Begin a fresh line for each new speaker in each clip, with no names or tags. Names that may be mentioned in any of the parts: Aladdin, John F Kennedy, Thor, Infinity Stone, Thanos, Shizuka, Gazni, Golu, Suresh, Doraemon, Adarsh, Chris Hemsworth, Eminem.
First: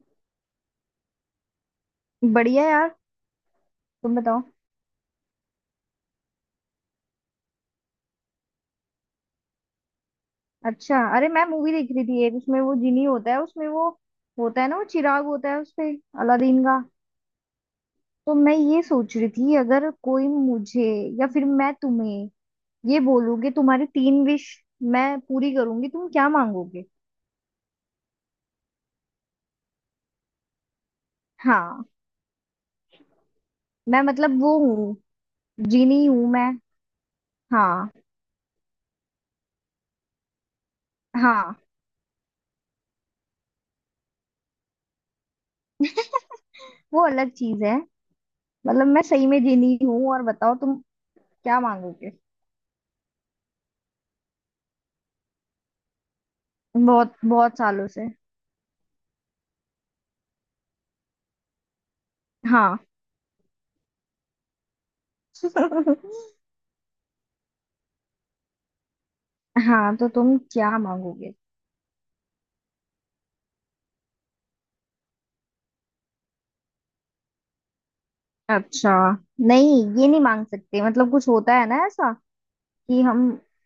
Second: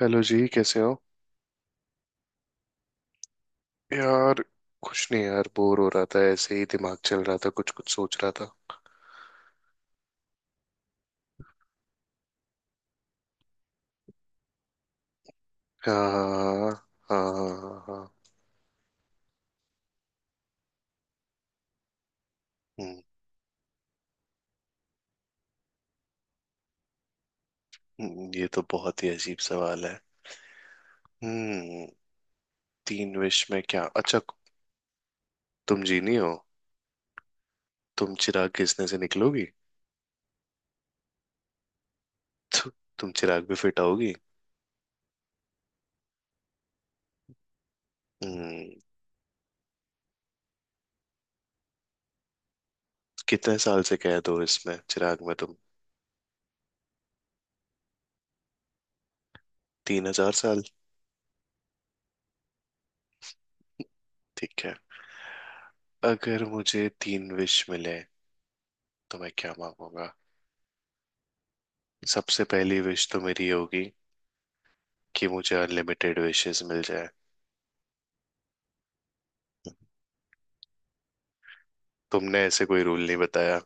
Hello जी, कैसे हो?
बढ़िया यार। तुम
यार।
बताओ।
कुछ नहीं यार, बोर हो रहा था, ऐसे ही दिमाग चल रहा था, कुछ कुछ सोच रहा था।
अच्छा, अरे मैं मूवी देख रही थी, एक उसमें वो जिनी होता है, उसमें वो होता है ना, वो चिराग होता है उसपे, अलादीन
हाँ,
का।
हाँ, हाँ, हाँ, हाँ।
तो मैं ये सोच रही थी, अगर कोई मुझे या फिर मैं तुम्हें ये
हम्म
बोलूंगी तुम्हारी तीन विश मैं पूरी करूंगी, तुम क्या मांगोगे?
ये तो बहुत ही अजीब सवाल है। हम्म।
हाँ।
तीन विश में क्या
मैं
अच्छा?
मतलब वो हूँ,
तुम
जिनी
जीनी
हूँ
हो?
मैं। हाँ
तुम चिराग घिसने से निकलोगी?
हाँ।
तु, तुम चिराग भी फिट आओगी?
वो अलग चीज है।
हम्म।
मतलब मैं सही में जिनी हूँ, और बताओ तुम क्या मांगोगे?
कितने साल से कैद हो इसमें, चिराग में तुम?
बहुत बहुत सालों से।
3000 साल?
हाँ।
ठीक है। अगर मुझे तीन विश मिले तो मैं क्या
हाँ तो
मांगूंगा?
तुम क्या मांगोगे?
सबसे पहली विश तो मेरी ये होगी कि मुझे अनलिमिटेड विशेस मिल जाए।
अच्छा। नहीं, ये नहीं मांग सकते, मतलब कुछ होता है ना ऐसा,
तुमने ऐसे कोई
कि
रूल नहीं
हम।
बताया।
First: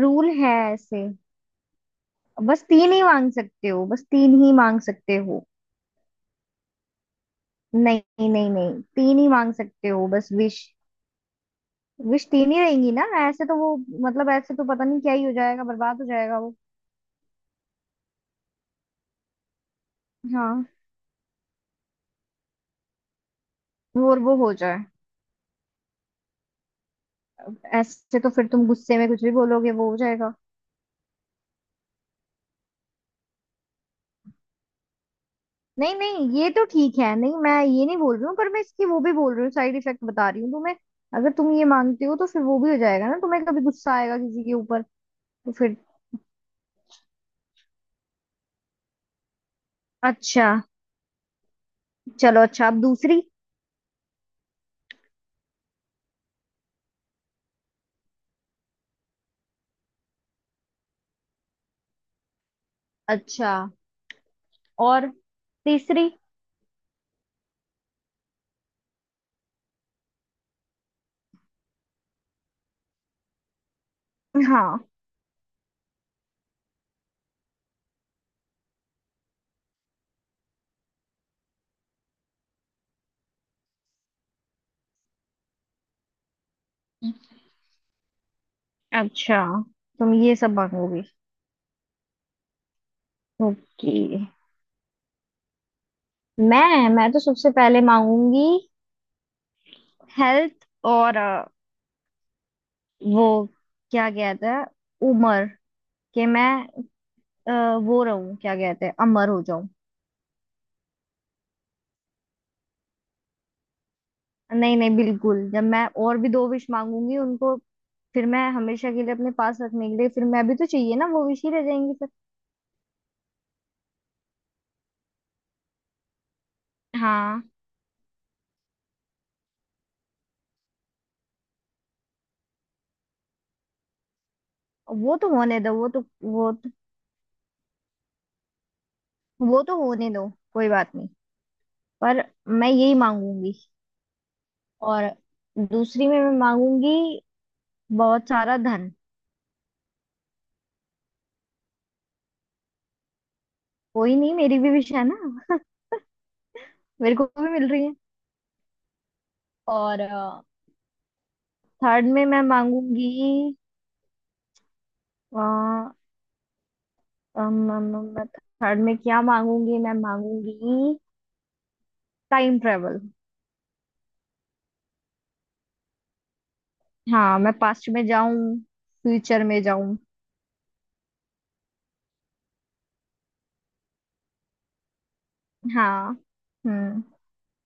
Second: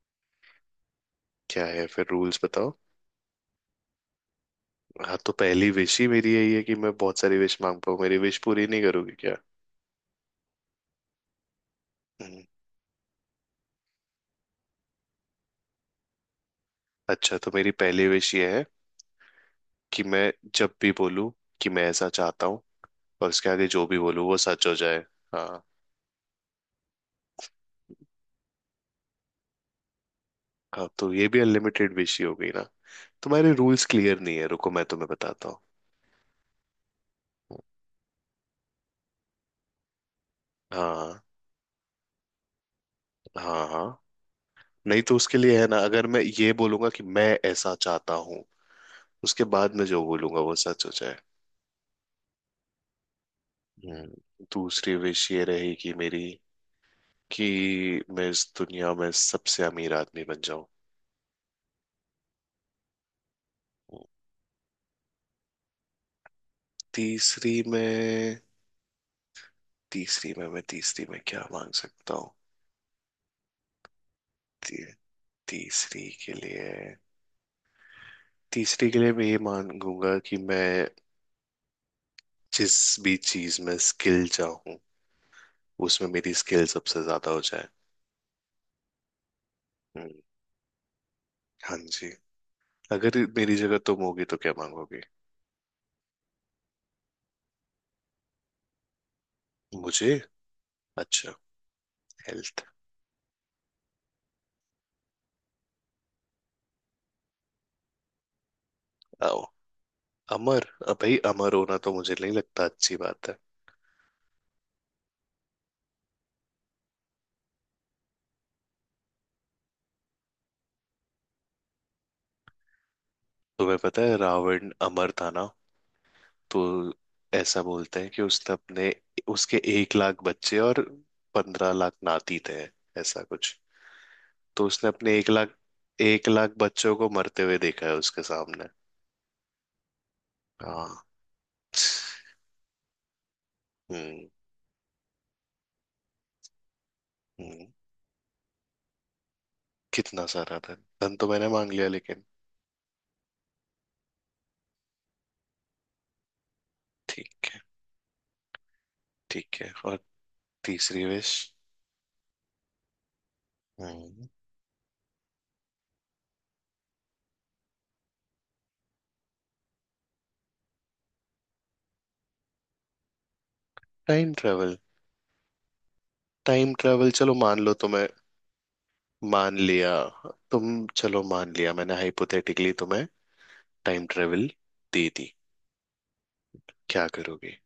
रूल है ऐसे।
क्या है फिर? रूल्स
बस
बताओ।
तीन ही मांग सकते हो, बस तीन ही मांग
हाँ,
सकते
तो
हो।
पहली विश ही मेरी यही है कि मैं बहुत सारी विश मांग पाऊँ। मेरी
नहीं
विश
नहीं।
पूरी
नहीं,
नहीं करोगी
तीन ही
क्या?
मांग सकते हो बस, विश विश
हम्म,
तीन ही रहेंगी ना, ऐसे तो वो। मतलब ऐसे तो पता नहीं क्या ही हो जाएगा, बर्बाद हो जाएगा वो।
अच्छा, तो मेरी पहली विश ये है कि मैं
हाँ।
जब भी बोलूँ कि मैं ऐसा चाहता हूँ, और उसके आगे जो भी
वो, और
बोलूँ
वो
वो
हो
सच हो
जाए।
जाए। हाँ,
ऐसे तो फिर तुम गुस्से में कुछ भी बोलोगे, वो हो जाएगा।
हाँ, तो ये भी अनलिमिटेड विश ही हो गई ना। तुम्हारे रूल्स क्लियर नहीं है, रुको मैं तुम्हें बताता हूँ।
नहीं नहीं, ये तो ठीक है, नहीं मैं ये नहीं बोल रही हूँ, पर मैं इसकी वो भी बोल रही हूँ, साइड इफेक्ट बता रही हूँ तुम्हें।
हाँ,
अगर तुम ये मांगते हो तो फिर वो भी हो जाएगा ना, तुम्हें कभी
हाँ, हाँ।
गुस्सा आएगा किसी के ऊपर,
नहीं तो उसके
तो
लिए है
फिर।
ना, अगर मैं ये बोलूंगा कि मैं ऐसा चाहता हूँ, उसके बाद मैं जो बोलूंगा
अच्छा
वो सच हो जाए।
चलो। अच्छा, अब दूसरी।
दूसरी विश ये रहेगी मेरी कि मैं इस दुनिया में सबसे अमीर आदमी बन जाऊं।
अच्छा, और तीसरी।
तीसरी में। तीसरी में मैं तीसरी में क्या मांग सकता हूँ?
हाँ।
ती, तीसरी के लिए तीसरी के लिए मैं ये मांगूंगा कि मैं जिस भी चीज में स्किल चाहूँ, उसमें मेरी स्किल सबसे ज्यादा हो जाए।
अच्छा,
हम्म।
तुम ये सब मांगोगी।
हाँ जी। अगर मेरी जगह
ओके।
तुम होगी तो क्या मांगोगे?
मैं तो सबसे पहले मांगूंगी
मुझे।
हेल्थ और
अच्छा। हेल्थ।
वो क्या कहते हैं, उम्र, कि मैं अ, वो रहूं, क्या कहते हैं, अमर हो।
अमर, भाई, अमर होना तो मुझे नहीं लगता अच्छी बात है।
नहीं नहीं, बिल्कुल, जब मैं और भी दो विश मांगूंगी उनको, फिर मैं हमेशा के लिए अपने पास रखने के लिए, फिर मैं भी तो चाहिए ना वो विश ही रह जाएंगी फिर।
तुम्हें पता है रावण अमर था ना। तो
हाँ।
ऐसा बोलते हैं कि उसने अपने, उसके 1 लाख बच्चे और 15 लाख नाती थे, ऐसा कुछ। तो उसने अपने
वो तो
एक लाख
होने दो,
एक
वो
लाख
तो,
बच्चों को मरते हुए देखा है उसके सामने।
वो तो होने दो, कोई बात
हाँ।
नहीं। पर मैं यही मांगूंगी।
हम्म।
और दूसरी में मैं मांगूंगी
हम्म।
बहुत सारा धन।
कितना सारा धन? धन तो मैंने मांग लिया लेकिन।
कोई नहीं, मेरी भी विश है ना। मेरे को
ठीक
भी
है,
मिल रही है।
ठीक है, और
और
तीसरी विश।
थर्ड में मैं मांगूंगी अ, अम, अम, अम, थर्ड में क्या मांगूंगी? मैं मांगूंगी time travel.
Time travel. Time travel, चलो
हाँ, मैं
मान लो
पास्ट में
तुम्हें।
जाऊं, फ्यूचर
मान
में
लिया।
जाऊं।
तुम, चलो मान लिया मैंने, हाइपोथेटिकली तुम्हें टाइम ट्रेवल दे दी।
हाँ। हम्म
क्या करोगे?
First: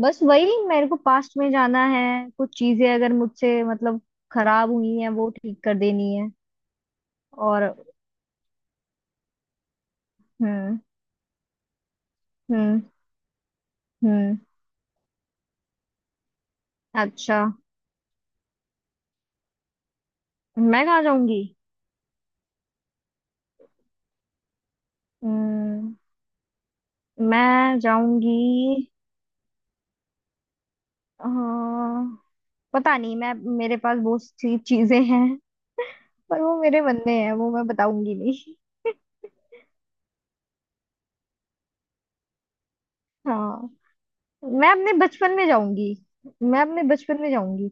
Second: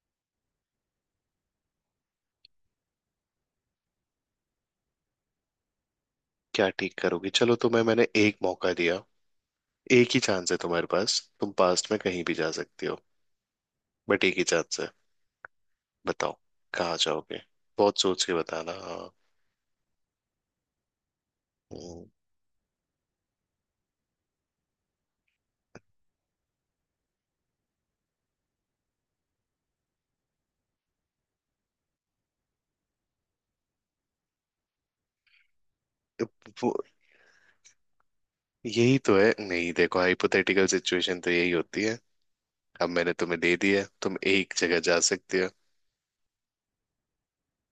बस वही, मेरे को पास्ट में जाना है, कुछ चीजें अगर मुझसे मतलब खराब हुई हैं वो ठीक कर देनी है।
क्या ठीक करोगे? चलो
और
तुम्हें मैंने एक मौका दिया। एक ही चांस है
हम्म
तुम्हारे पास, तुम पास्ट में कहीं भी जा
हम्म
सकती हो। बट एक
हम्म
ही चांस है। बताओ। कहाँ
अच्छा,
जाओगे? बहुत सोच के बताना हाँ।
मैं कहाँ जाऊंगी?
हम्म,
हम्म मैं जाऊंगी अ, पता नहीं। मैं, मेरे पास बहुत सी चीजें हैं,
अब
पर वो
वो।
मेरे मन में है, वो मैं बताऊंगी नहीं।
यही तो है नहीं, देखो हाइपोथेटिकल सिचुएशन तो यही होती है। अब मैंने तुम्हें दे
हाँ,
दिया, तुम एक
मैं
जगह
अपने
जा
बचपन
सकती
में
हो।
जाऊंगी। मैं अपने बचपन में जाऊंगी।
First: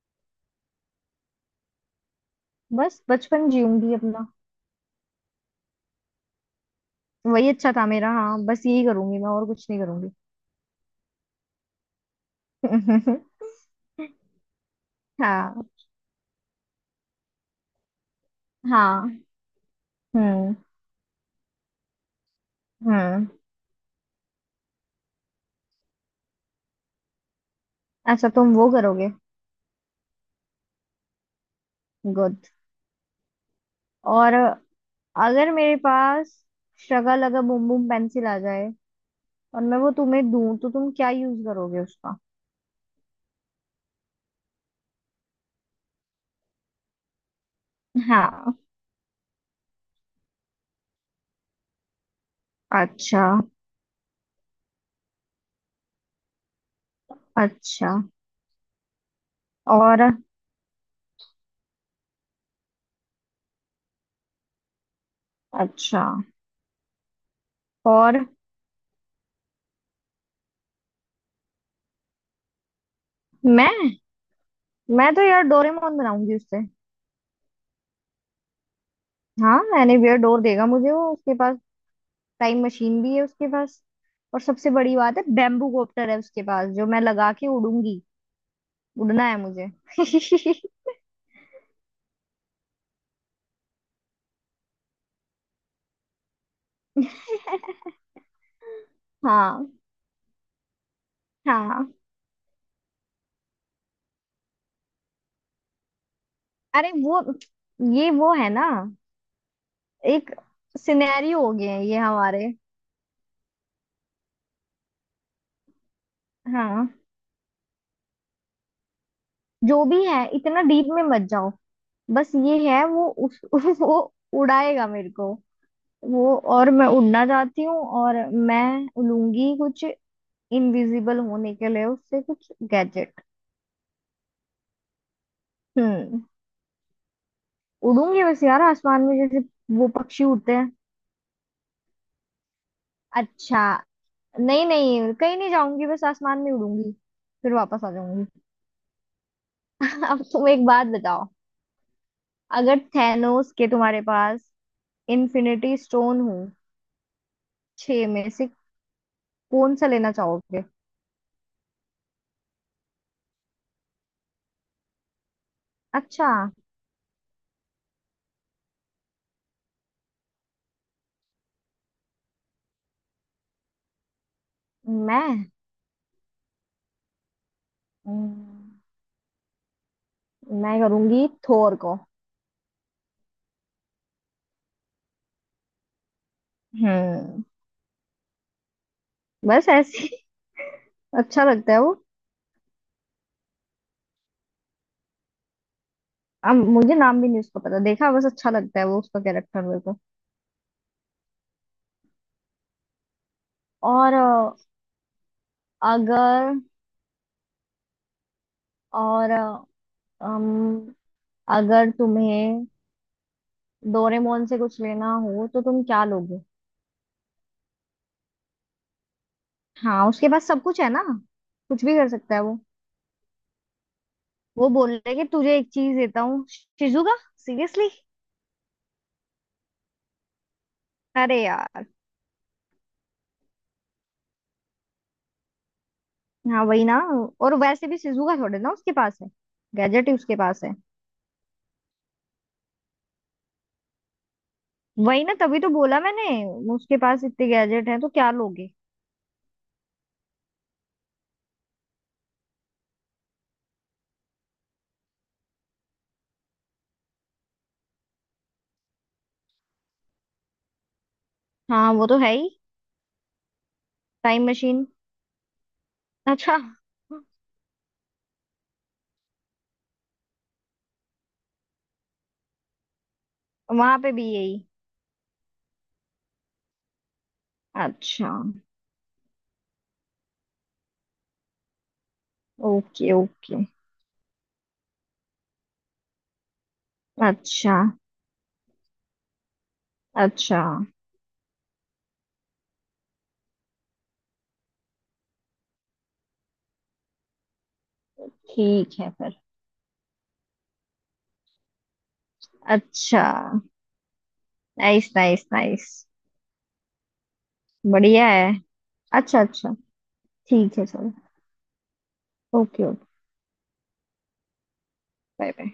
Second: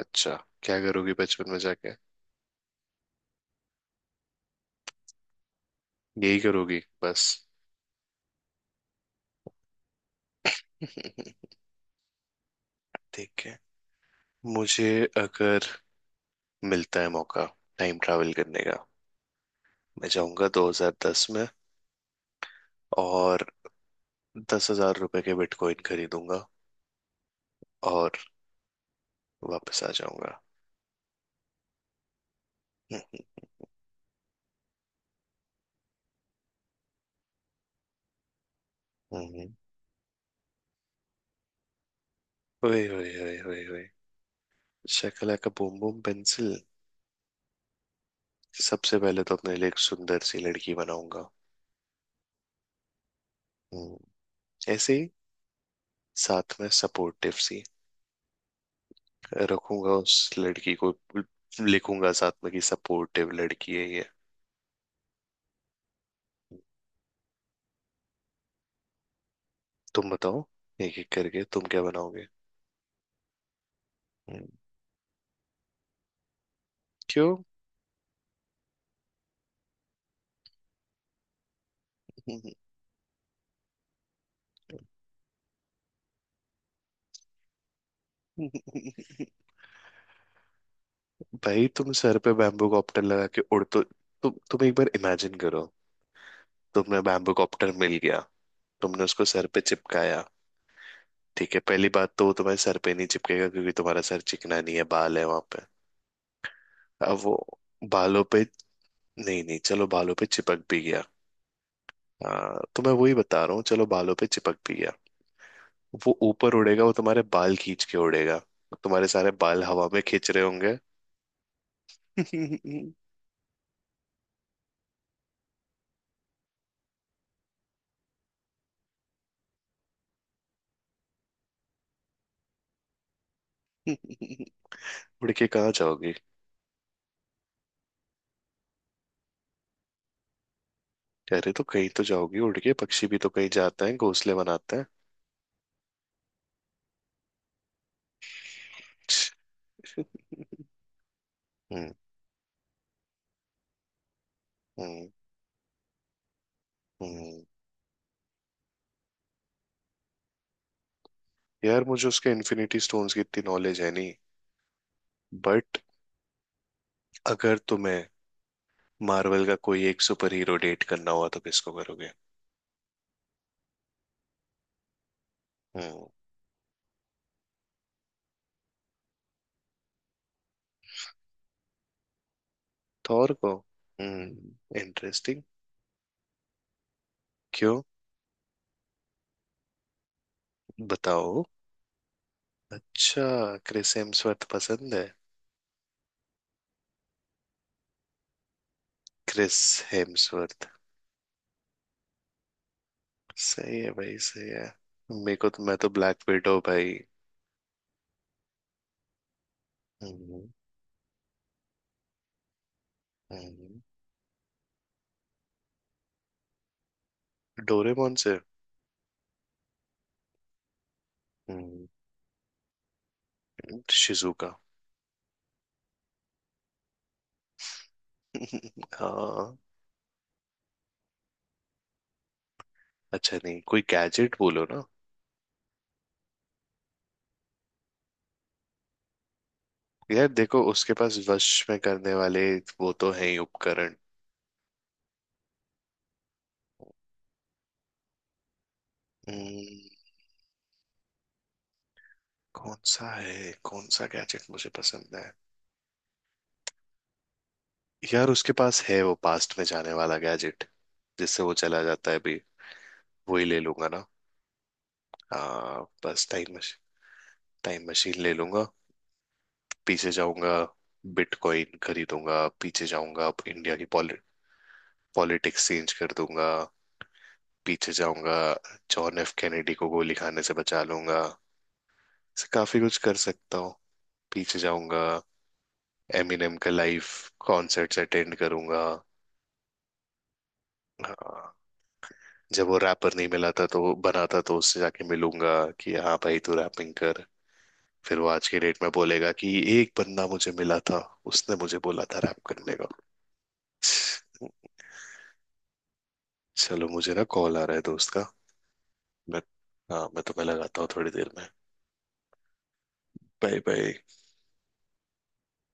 अच्छा। क्या करोगी बचपन में जाके?
बस बचपन जीऊंगी अपना।
यही करोगी बस?
वही अच्छा था मेरा, हाँ बस यही करूंगी, मैं और कुछ नहीं करूंगी।
ठीक है। मुझे,
हाँ।
अगर मिलता है मौका टाइम ट्रैवल करने का,
हाँ।
मैं जाऊंगा
हम्म।
2010 में
हम्म।
और 10,000 रुपए के बिटकॉइन खरीदूंगा और
अच्छा, तुम वो करोगे।
वापस आ जाऊंगा।
गुड। और अगर मेरे पास शगा लगा बुम बुम पेंसिल आ जाए
हम्म,
और मैं वो तुम्हें दूं, तो तुम क्या यूज करोगे उसका?
ओए ओए ओए ओए ओए! शकला का बूम बूम पेंसिल।
हाँ।
सबसे पहले तो अपने लिए एक सुंदर सी लड़की बनाऊंगा।
अच्छा।
हम्म, ऐसे ही, साथ में सपोर्टिव सी
अच्छा।
रखूंगा
और।
उस लड़की को। लिखूंगा साथ में कि सपोर्टिव लड़की है ये।
अच्छा। और
तुम बताओ। एक एक करके तुम क्या बनाओगे?
मैं
हम्म,
मैं तो यार डोरेमोन बनाऊंगी उससे।
क्यों?
हाँ, एनीवेयर डोर देगा मुझे वो, उसके पास टाइम मशीन भी है उसके पास। और सबसे बड़ी बात है, बैम्बू कॉप्टर है उसके पास, जो मैं लगा के उड़ूंगी। उड़ना है मुझे।
भाई, तुम सर पे बैम्बू कॉप्टर लगा के उड़, तो तुम एक बार इमेजिन करो। तुम्हें बैम्बू कॉप्टर मिल गया। तुमने उसको सर पे
हाँ।
चिपकाया। ठीक है, पहली
हाँ।
बात तो वो तुम्हारे सर पे नहीं चिपकेगा क्योंकि तुम्हारा सर चिकना नहीं है, बाल है वहां पे।
अरे
अब
वो,
वो
ये
बालों
वो
पे।
है ना,
नहीं नहीं चलो बालों पे
एक
चिपक भी गया।
सिनेरियो हो गए हैं ये हमारे।
हाँ, तो मैं वही बता रहा हूँ, चलो बालों पे चिपक भी गया। वो ऊपर उड़ेगा, वो
हाँ,
तुम्हारे बाल खींच के उड़ेगा। तुम्हारे सारे बाल
जो
हवा में
भी है,
खींच रहे
इतना
होंगे।
डीप में मत जाओ, बस ये है वो उस वो उड़ाएगा मेरे को, वो, और मैं उड़ना चाहती हूँ। और मैं उड़ूंगी, कुछ इनविजिबल होने के लिए उससे कुछ गैजेट।
उड़ के कहाँ जाओगी?
हम्म। उड़ूंगी बस यार आसमान में, जैसे वो पक्षी उड़ते हैं।
कह रहे तो कहीं तो जाओगी उड़ के, पक्षी भी तो कहीं
अच्छा।
जाता है, घोंसले
नहीं
बनाता है।
नहीं, कहीं नहीं जाऊंगी, बस आसमान में उड़ूंगी, फिर वापस आ जाऊंगी। अब तुम एक बात बताओ,
हम्म,
अगर थैनोस के तुम्हारे पास
हम्म,
इन्फिनिटी स्टोन हो
हम्म।
छह में से, कौन सा लेना चाहोगे?
यार, मुझे उसके इन्फिनिटी स्टोन्स की इतनी नॉलेज है नहीं। बट,
अच्छा।
अगर तुम्हें मार्वल का कोई एक सुपर हीरो डेट करना हुआ तो किसको करोगे?
मैं
हम्म।
हम्म, मैं करूंगी थोर को।
थॉर को। इंटरेस्टिंग।
हम्म
क्यों?
बस ऐसे ही।
बताओ।
अच्छा लगता है वो।
अच्छा। क्रिस हेम्सवर्थ पसंद है?
अब मुझे नाम भी नहीं उसका पता, देखा बस अच्छा लगता है वो, उसका
क्रिस
कैरेक्टर मेरे को।
हेम्सवर्थ, सही है
और
भाई, सही है। मेरे को तो, मैं तो ब्लैक
अगर,
विडो भाई।
और
हम्म।
अम, अगर तुम्हें
हम्म,
डोरेमोन से कुछ लेना हो, तो तुम क्या लोगे?
डोरेमोन से।
हाँ, उसके पास सब कुछ है ना, कुछ
हम्म,
भी कर सकता है वो।
शिजुका।
वो बोल रहे कि तुझे एक चीज देता हूँ शिजुका, सीरियसली?
हाँ।
अरे यार।
अच्छा, नहीं, कोई गैजेट बोलो ना।
हाँ वही ना। और वैसे भी शिजुका थोड़े ना उसके पास है, गैजेट ही
यार
उसके
देखो,
पास है।
उसके पास वश में करने वाले वो तो है ही उपकरण।
वही ना, तभी तो बोला मैंने, उसके पास इतने गैजेट हैं तो क्या लोगे?
हम्म, कौन सा है, कौन सा गैजेट मुझे पसंद है? यार, उसके पास है वो पास्ट में जाने वाला गैजेट, जिससे वो चला
हाँ वो
जाता है
तो है
अभी।
ही।
वो ही ले लूंगा ना।
Time machine.
हाँ, बस टाइम
अच्छा।
मशीन। टाइम मशीन ले लूंगा। पीछे जाऊंगा। बिटकॉइन खरीदूंगा, पीछे जाऊंगा, अब इंडिया की
वहां पे भी यही।
पॉलिटिक्स चेंज कर दूंगा। पीछे
अच्छा।
जाऊंगा, जॉन एफ कैनेडी को गोली खाने से बचा लूंगा। ऐसे काफी कुछ
ओके
कर सकता
ओके।
हूँ। पीछे जाऊंगा, एमिनेम का लाइव
अच्छा
कॉन्सर्ट्स अटेंड करूंगा।
अच्छा।
हाँ, जब वो रैपर नहीं मिला था, तो बनाता तो उससे जाके मिलूंगा कि हाँ भाई, तू रैपिंग कर। फिर वो आज के डेट में
ठीक है
बोलेगा
फिर।
कि एक बंदा मुझे मिला था, उसने मुझे बोला था रैप करने का।
अच्छा। Nice nice nice.
चलो, मुझे ना कॉल आ रहा है दोस्त का।
बढ़िया है। अच्छा
मैं,
अच्छा।
हाँ, मैं तुम्हें
ठीक
लगाता
है
हूँ थोड़ी
चलो।
देर में।
Okay okay.
Bye bye.
Bye bye.